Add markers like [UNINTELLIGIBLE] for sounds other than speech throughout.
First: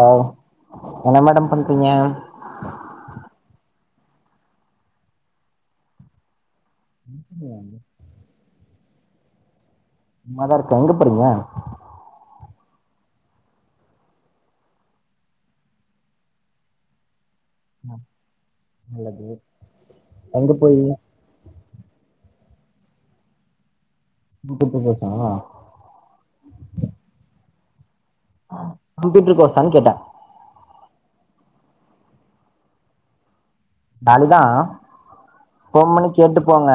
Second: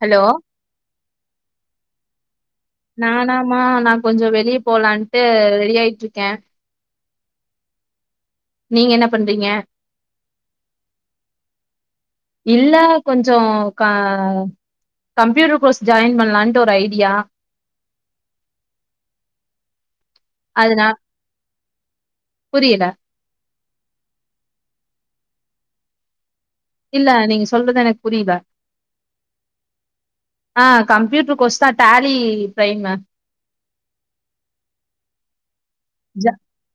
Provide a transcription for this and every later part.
ஆ hello என்ன madam பண்றீங்க நானாமமா நா கொஞ்ச வெளியே போலான்ட்டு ரெடி ஆயிட்டு இருக்கே வாங்கு நீங்க என்ன பண்றீங்க சும்மா தா இருக்கே எங்க போறீங்க இல்ல கொஞ்ச க கம்ப்யூட்டர் கோர்ஸ் ஜாயின் பண்ணலான்ட்டு ஒரு ஐடியா ஆ நல்லது எங்க போய் அதுனா புரியல குட்டு [INAUDIBLE] இல்ல நீங்க சொல்றது எனக் கம்ப்யூட்டர் கோர்ஸ்சானு கேட்ட ஆ கம்ப்யூட்டர் கோர்ஷ் தா டரி பிரைம் மம் டரி தா போன் பண்ணி ஜ கேட்டு போங்க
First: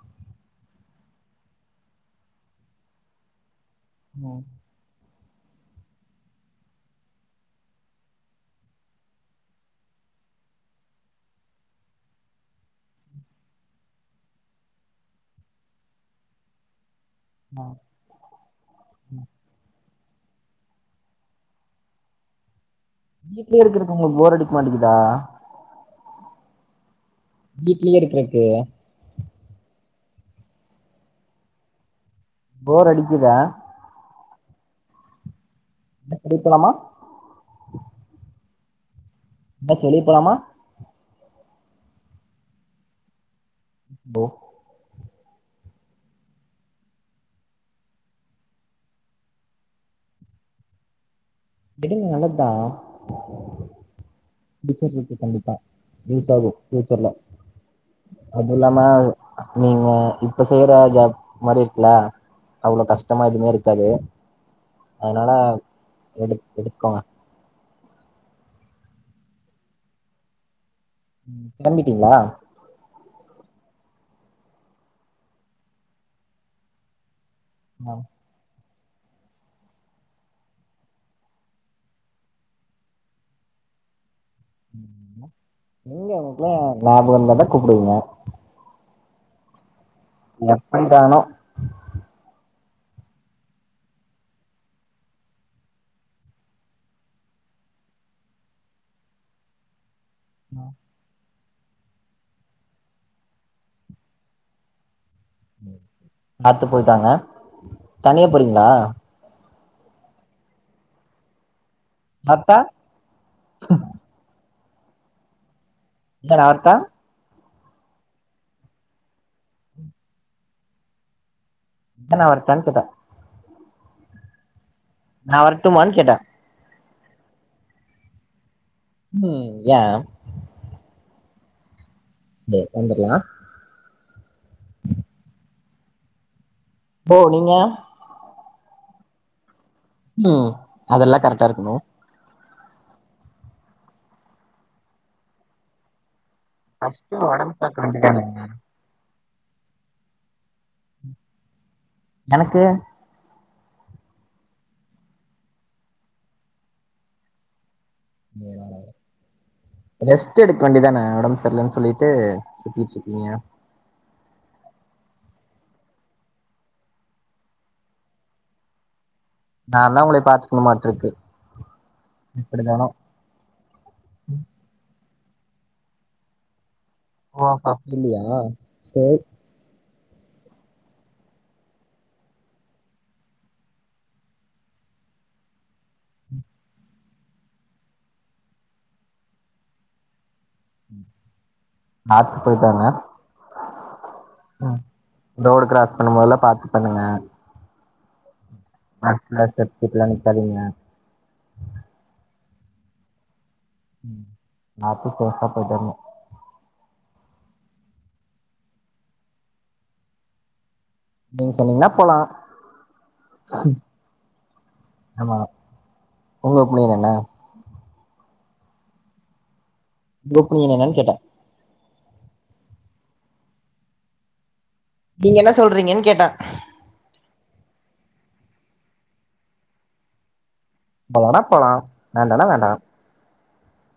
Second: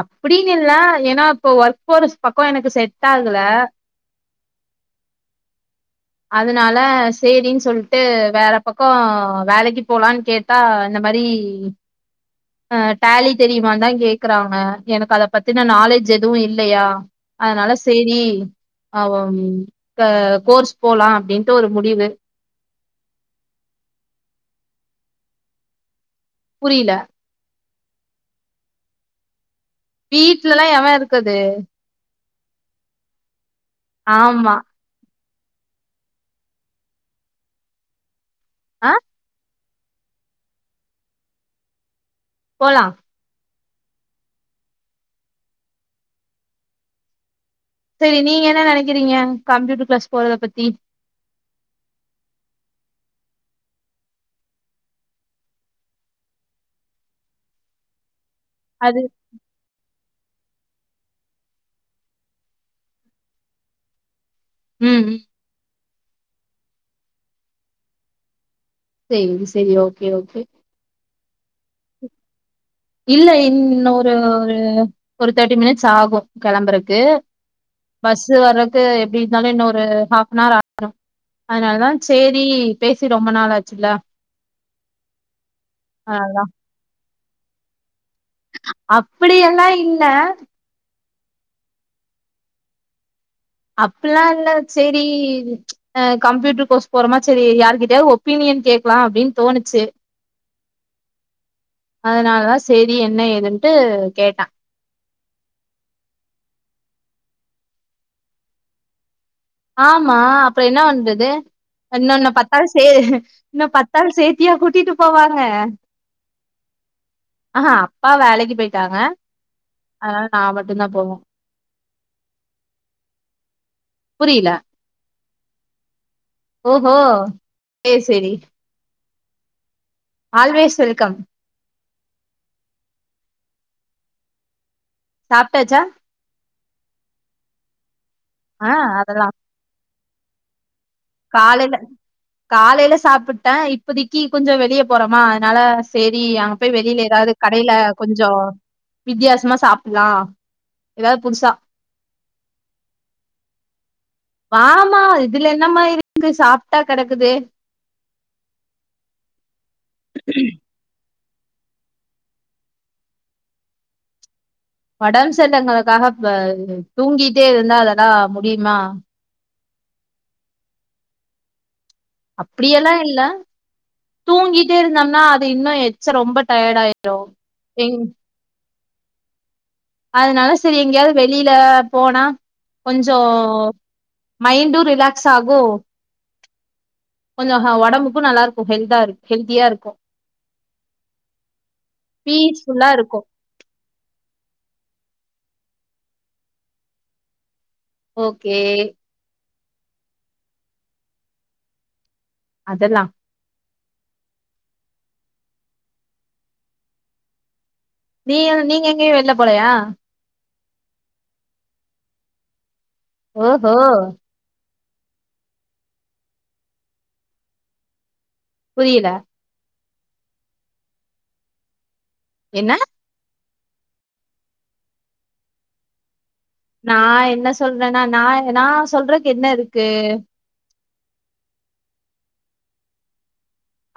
அப்டின்னு இல்ல ஏன்னா இப்ப ஒர்க் போற பக்கம் எனக்கு செட் ஆகல ஆ அதனால சரின்னு சொல்லிட்டு வேற பக்கம் வேலைக்கு போலான்னு கேட்டா இந்த மாரி அ டலி தெரியுமா தா கேக்குறாங்க எனக்கு அத பத்தினா நாலேஜ் எதுவு இல்லையா ஆ அதனால சரி அ கோர்ஸ் போலா அப்படின்ட்டு ஒரு முடிவு வீட்லயே இருக்கக்கு உங்களுக்கு போர் அடிக்க மாட்டேங்குதா புரியல வீட்லயே இருக்கறக்கு வீட்டு்லல்லா எவ இருக்கது போர் அடிக்குதா ஆமா கேகுதாமா ஆ எங்க ஆச்சு வெளிய போலாமா போலா போ சரி நீங்க என்ன நினைக்கிறீங்க கம்ப்யூட்டர் கிளாஸ் போறத பத்தி விடுங்க நல்லதா பியூட்டர் இருக்கு கண்டிப்பா ரீச் ஆகு பியூச்சர்ல அது இல்லாம நீங்க இப்ப செய்யற ஜாப் மாரி இருக்குல அவ்வளவு கஷ்டமா எதுவுமே இருக்காது ம் ம் அதனால எடு எடுக்கோங்க சரி சரி ஓகே ஓகே கிளம்பிட்டீங்களா இல்ல இன்னு ஒரு ஒரு ஒரு தேர்ட்டி மினிட்ஸ் ஆகு கெளம்பறக்கு பஸ்ஸு வறக்கு எப்டி இருந்தாலு இன்னு ஒரு ஹாஃப் னார் ஆ [INAUDIBLE] ரும் அதனாலதா சேரி பேசி ரொம்ப நாளாச்சுல்ல எங்க உங்களுகுல்லா ஞாபகோ வந்தா கூப்பிடுவிங்க அப்படியெல்லா இல் எப்டிதானோ அப்பில்லா இல்ல சேரி கம்ப்யூட்டர் கோர்ஸ் போறமா சேரி யாருகிட்டயாது ஒப்பீனியன் கேக்கலா அப்டின்னு தோணுச்சு [INAUDIBLE] அதனாலதா சேரி என்ன ஏதுன்ட்டு கேட்ட பாத்து போயிட்டு வாங்க தனியா போறிங்களா ஆமா அப்பறோ என்ன பண்றது இன்னொன்னு வரட்டா பத்தாள் சே இன்னு பத்தாள் சேத்தியா கூட்டிட்டு போவாங்க இல்ல நா வரட்டா அஹா அப்பா வேலைக்கு போயிட்டாங்க அதனால நா மட்டுதா போவோ இல்ல நா வரட்டானு கேட்ட புரில நா வரட்டுமான்னு கேட்ட ஓஹோ சே சேரி ம் யா ஆல்வேஸ் வெல்கம் சரி வந்தர்லா சாப்ட்டாச்சா ஓ நீங்க ஆஹ் அதல்லா உம் அதெல்லா கரெக்டா இருக்கணு காலேல சாப்புட்ட இப்பதைக்கு கொஞ்சோ வெளிய போறோமா அதனால சேரி ரி அங்க போய் வெளில ஃபர்ஸ்ட் எதாவது ஒடம்பு கடைல பாக்க வேண்டியதானே கொஞ்சோ வித்தியாசமா சாப்டலா எதாவது புதுசா எனக்கு ஆமா இதுல என்னமா இருக்குது சாப்ட்டா கெடக்குது ரெஸ்ட் எடுக்க வேண்டிதான ஒடம் தெரலன்னு சொல்லிட்டு சுத்திட்டு இருக்கீங்க ஒடம்பு சரியில்லங்கறதுக்காக ‌அ தூங்கிட்டே இருந்தா அதெல்லா முடியுமா நா தா உங்களய பாத்துக்கணு மாட்ருக்கு அப்டியெல்லா இல்ல தூங்கிட்டே இருந்தோம்னா அது இன்னு எச்ச ரொம்ப டயர்டா ஆயி ஓ அப்ப எங் அப்டிங்களா சேரி அதனால சரி எங்கயாவது வெளில போனா கொஞ்சோ மைண்டு ரிலாக்ஸ் ஆகு கொஞ்சோ ஹ ஒடம்புக்கு நல்லா இருக்கு ஹெல்தா இரு ஹெல்தியா இருக்கு பாத்து பீஸ்ஃபுல்லா இருக்கு உம் ரோடு க்ராஸ் பண்ணும் போதெல்லா பாத்து பண்ணுங்க ஓ ஆக்ஸ்லேட்டர் கிட்டலா நிக்காதீங்க அதெல்லா பாத்து சேஃபா போயிட்டு வரனு நீ நீங்க எங்கயு வெள்ல போலையா நீங்க சொன்னீங்கன்னா போலா ஒஹோ ஆமா உங்க பேர் என்ன புரியல குரூப் நேம் என்னன்னு கேட்ட என்ன நீங்க என்ன சொல்றீங்கன்னு கேட்ட நா என்ன சொல்றேன்னா நா நா சொல்றதுக்கு என்ன இருக்கு போண்ணா போலா வேண்டனா வேண்டா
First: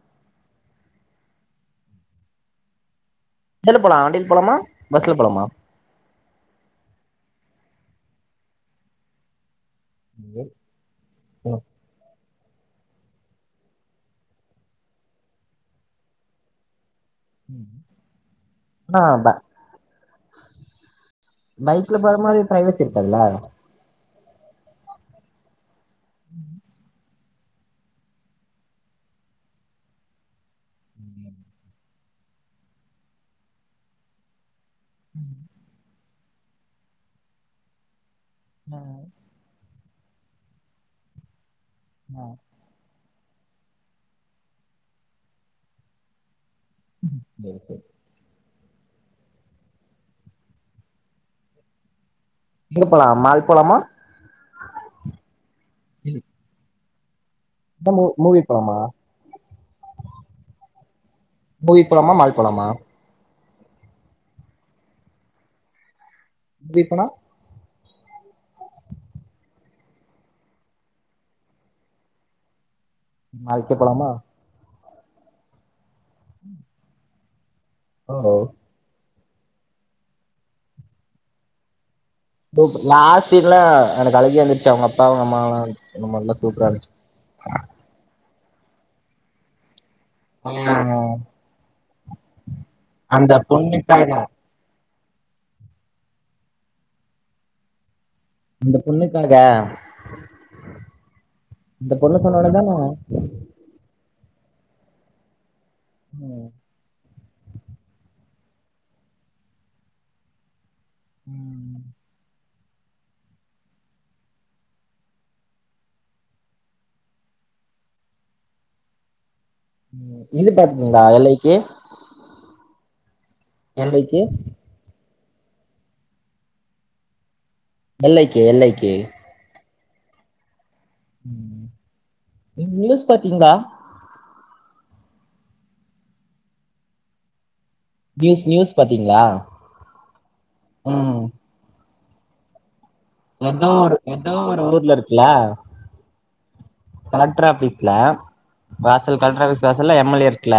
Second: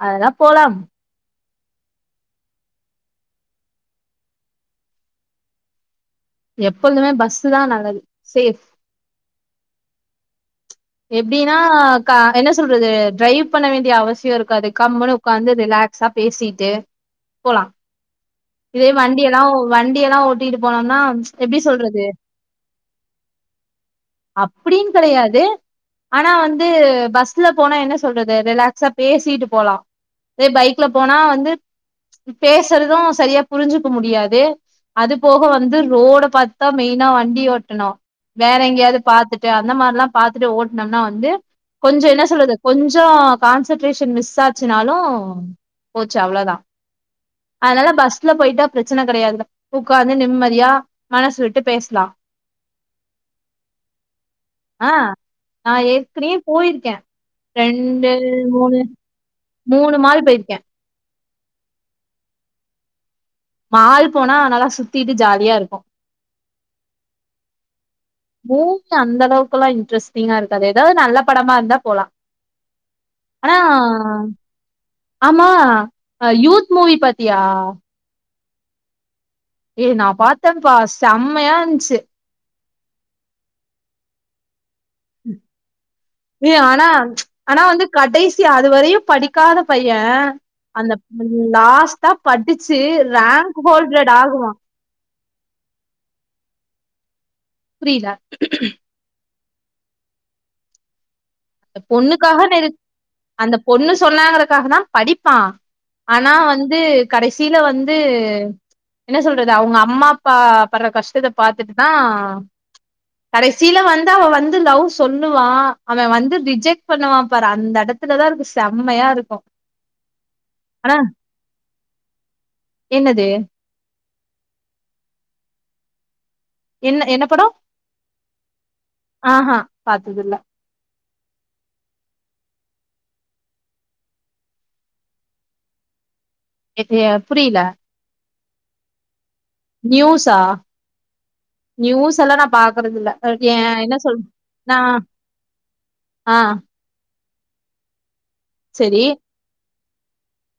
அதல்லா போலாம் எதுல போலா வண்டியில போலாமா பஸ்ல போலாமா எப்பொழுதுமே பஸ்சு தா நல்லது சேஃப் ஏ எப்படினா க என்ன சொல்றது டிரைவ் பண்ண வேண்டிய அவசிய இருக்காது கம்ன்னு உட்காந்து ரிலாக்ஸா பேசிட்டு போலா இதே ஆ வண்டி ப எல்லா வண்டிெல்லா ஓட்டிட்டு போனோம்னா எப்டி பைக்ல சொல்றது போற மாதிரி பிரைவேட் இருக்கதுல அப்படின்னு கிடையாது ஆனா வந்து பஸ் பஸ்ல போனா என்ன சொல்றது ரிலாக்ஸா பேசிட்டு போலா அதே பைக்ல போனா வந்து பேசுறது சரியா புரிஞ்சுக்க முடியாது அது போக வந்து ரோட பார்த்துதா மெயினா வண்டி ஓட்டணு வேற எங்கேயாவது பாத்துட்டு அந்த மாதிரல்லா பாரத்துட்டு ஓட்டனம்னா வந்து கொஞ்ச என்ன சொல்றது கொஞ்ச கான்சன்ட்ரேஷன் மிஸ் ஆச்சுனாலு போச்சு அவ்வளோதா சரி, சரி. அதனால பஸ்ல போயிட்டா பிரச்சன கிடையாது உட்கார்ந்து நிம்மதியா மனசு விட்டு பேசலா எங்க போலா மால் போலாமா ஆ நான் ஏற்கனையே போயிருக்கே இல்ல மூ ரெண்டு மூவி போலாமா மூணு மூணு மால் போயிருக்கே மூவி போலாம மால் போலாமா மால் போனா நல்ல சுத்திட்டு ஜாலியா இருக்கு பீட் பண்ணா மூவி அந்த அளவுக்கு எல்லா இன்ட்ரெஸ்ட்டிங்கா இருக்காது ஏதாவது நல்ல படமா இருந்தா போலா ஆனா மால் கே போலாமா ஆமா யூத் மூவி பாத்தியா ஓ ஏ நா பார்த்தன்ப்பா செம்மையா இருந்துச்சு லாஸ்ட் சீன்ல எனக்கு அழுகை வந்துருச்சு அவங்க பாவ நம்மாம் நம்ம நல்லா சூப்பரா இருச்சு சு அதுவரையு படிக்காத பை ஏ அந்த ஆ லாஸ்டா படிச்சு அந்த ரேங்க் ஹோல்டட் பொண்ணுக்காக ஆகு வா புரியலா அந்த பொண்ணுக்காக அந்த இந்த பொண்ணு சொன்ன பொண்ணுக்காக உடனே தான் நிர் அந்த பொண்ணு சொன்னாங்கற க்காக தா படிப்பா ஆனா ம் வந்து கடைசியில வந்து என்ன சொல்றது அவங்க அம்மா அப்பா படுற கஷ்டத்த பாத்துட்டு தா ம் கடைசியில வந்து அவ வந்து லவ் சொல்லுவா அவன் வந்து ரிஜெக்ட் பண்ணுவா பாரு அந்த இடத்துலதா இருக்கு செம்மையா இருக்கு இது பாத்துக்கீங்களா ஏல் லைக் கே என்னது லைக் கே என்ன என்ன படம் ஏல் லைக் கே ஏல் லைக் கே பாத்து இல்ல நீ நியூஸ் பாத்தீங்களா எத்து எ புரியில நியூஸ் நியூஸ் பாத்தீங்ளா நியூஸா ம் நியூஸ் எல்லா ந பாக் க்குறது இல்ல அ எ ஏதோ என்ன ஒரு சொல் ஏதோ ஒரு நா ஊர்ல இருக்குல்ல ஆ கலெட்டர் ஆபீஸ்ல சரி வாசல் கலெக்டர் ஆபீஸ் வாசல்ல எம் எல் ஏ இருக்ல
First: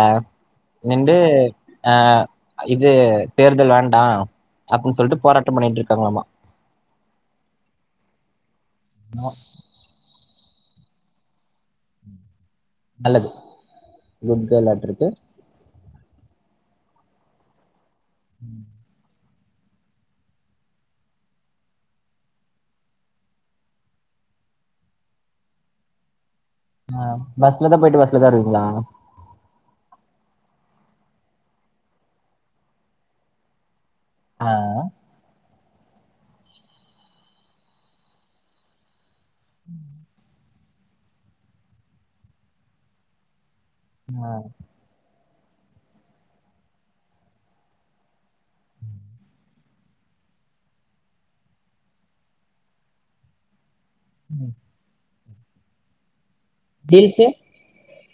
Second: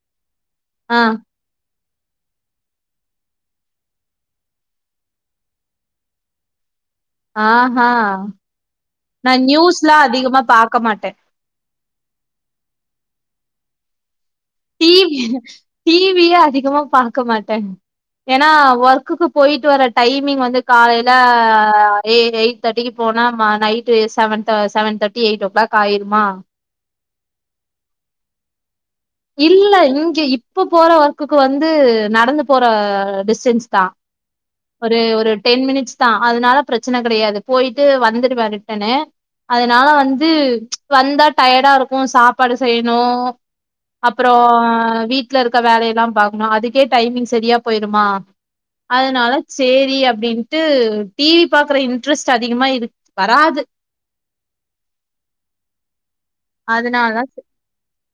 ஆ நின்டு அ இது தேர்தல் வேண்டா அப்டின் சொல்ட்டு போராட்டம் பண்ணிட்ருக்காங்ளாமா ஆஹா நா நியூஸ்லா அதிகமா பாக்க மாட்டே நல்லது குட் கேர்ளாட்ருக்கு டிவி டிவியே அதிகமா பாக்க மாட்டே ஏனா ஒர்க்குக்கு போய்ட்டு வர டைமிங் வந்து காலையில எ எயிட் தேட்டிக்கு போனா ம நைட்டு செவன் அன்ட செவன் தேட்டி எய்ட்டோ கிளாக் ஆயிருமா ஆ பஸ்ல தா போய்ட்டு பஸ்ல தா வருவீங்ளா இல்ல இங்க இப்ப போற ஒர்க்குக்கு வந்து நடந்து போற டிஸ்டன்ஸ் தா ஆ ஒரே ஒரு டென் மினிட்ஸ் தா அதனால பிரச்சன கெடையாது போயிட்டு வந்துடுவ ரிட்டனு அதனால வந்து ப்ச் வந்தா டயடா இருக்கு சாப்பாடு செய்யணு அப்றோ வீட்லருக்க வேல எல்லா பாக்கணு அதுக்கே டைமிங் செரியா போய்ருமா அதனால செரி அப்டின்ட்டு டிவி பாக்குற இன்ட்ரெஸ்ட் அதிகமா இரு வராது ம் அதனால் தா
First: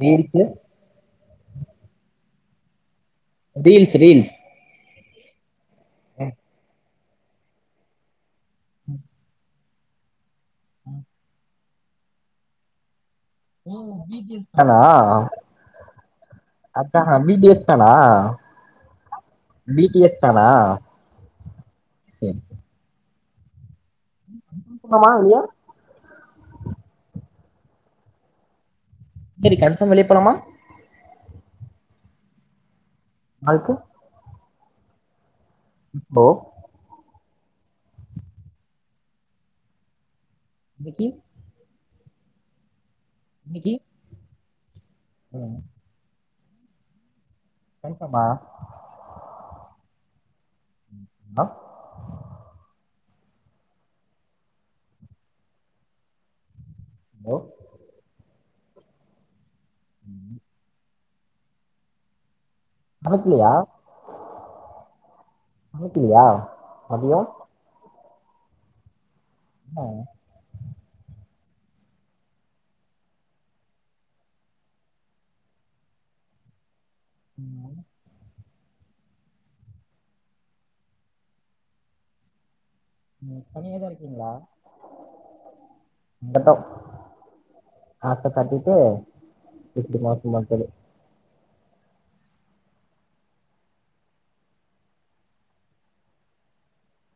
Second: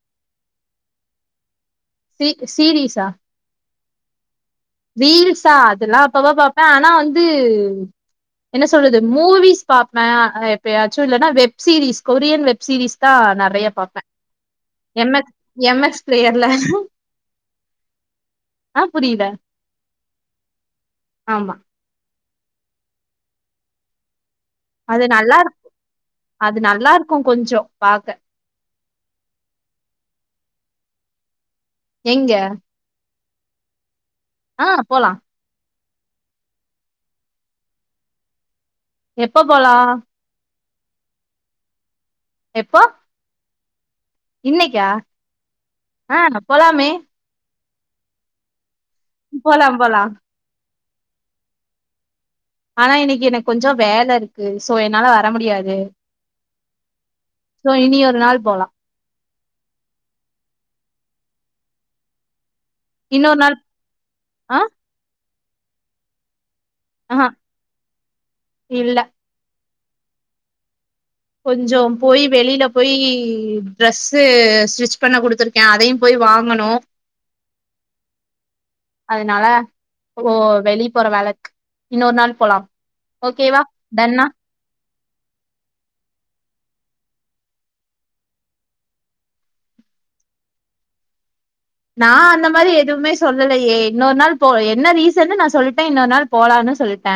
வேடிக்க சி சீரிஸா ரீல்ஸ் ரீல்ஸ் ரீல்ஸா அதெல்லா அப்பவா பாப்பே ஆனா வந்து என்ன சொல்றது மூவிஸ் பாப்பே அ எப்பயாச்சு இல்லனா வெப்சீரிஸ் கொரியன் வெப்சீரிஸ் ம் பி டி எஸ் தானா எம் எக்ஸ் எம் எக்ஸ் பிளேயர்ல அத்தா பி டி எஸ் தானா ஆ ஆ புரியில பி டி எஸ் தானா செரி செர் அது ஆமா நல்லா எ இரு- அது நல்லாருக்கு கொஞ்சோ பாக்க செரி கன்பாம் வெளிய போலாமா எங்க அதுக்கு ஆ போலா போ எப்ப போலா இன்னிக்கி எப்போ இன்னிக்கி இன்னைக்கா அ ஆ போலாமே கன்பாமா போலா போலா ஆ ஆனா இன்னைக்கி எனக் கொஞ்சோ வேலருக்கு சோ என்னால வர முடியாது ஹலோ சோ இனி ஒரு நாள் போலா ம் இன்னொரு சமைக்கலையா நாள் ஆ சாப்டுலையா மதிய ஆஹா இல்ல ஏ கொஞ்ச போய் வெளியில போய் ட்ரெஸ்ஸு ஸ்டிச் பண்ண குடுத்துருக்கே அதையு போய் வாங்கணு உம் அதனால ஓ வெளிய போற வேல இருக்கு இன்னொரு நாள் போலா உம் தனியாதா இருக்கீங்களா மோ டம் அத கட்டிட்டு இப்படி மாட் மாட்டே லே நா அந்த மாதிரி எதுவுமே சொல்லலைய இன்னொரு நாள் போ என்ன ரீசன்னு நா சொல்லிட்டே இன்னொரு நாள் போலானனு சொல்லிட்ட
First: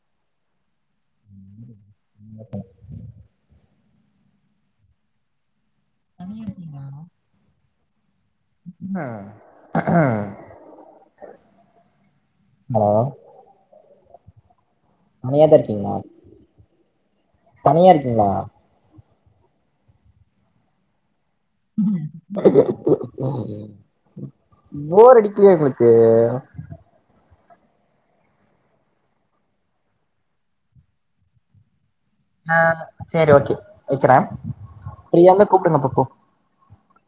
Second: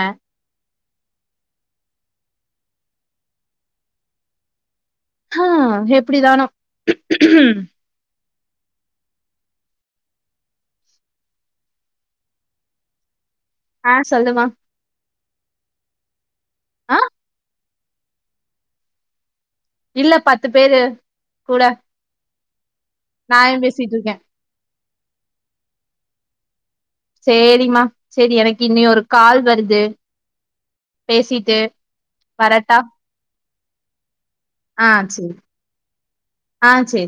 [INAUDIBLE] ஆ எப்படிதானோ ஆ அ ஆ ஆ ஆ சொல்லுமா தனியா தா இருக்கீங்களா ஆ தனியா இருக்கீங்களா இல்ல பத்து பேரு கூட [UNINTELLIGIBLE] நாயு பேசிட்டு இருக்கே போர் அடிக்களையா உங்களுக்கு சரிம்மா சரி எனக்கு இன்னி ஒரு கால் வருது பேசிட்டு ஆ வரட்டா சரி ஓகே வைக்கிற ஆ ஃப்ரீயா சேரி இருந்த கூப்பிடுங்க அப்பப்போ ஆ சேரி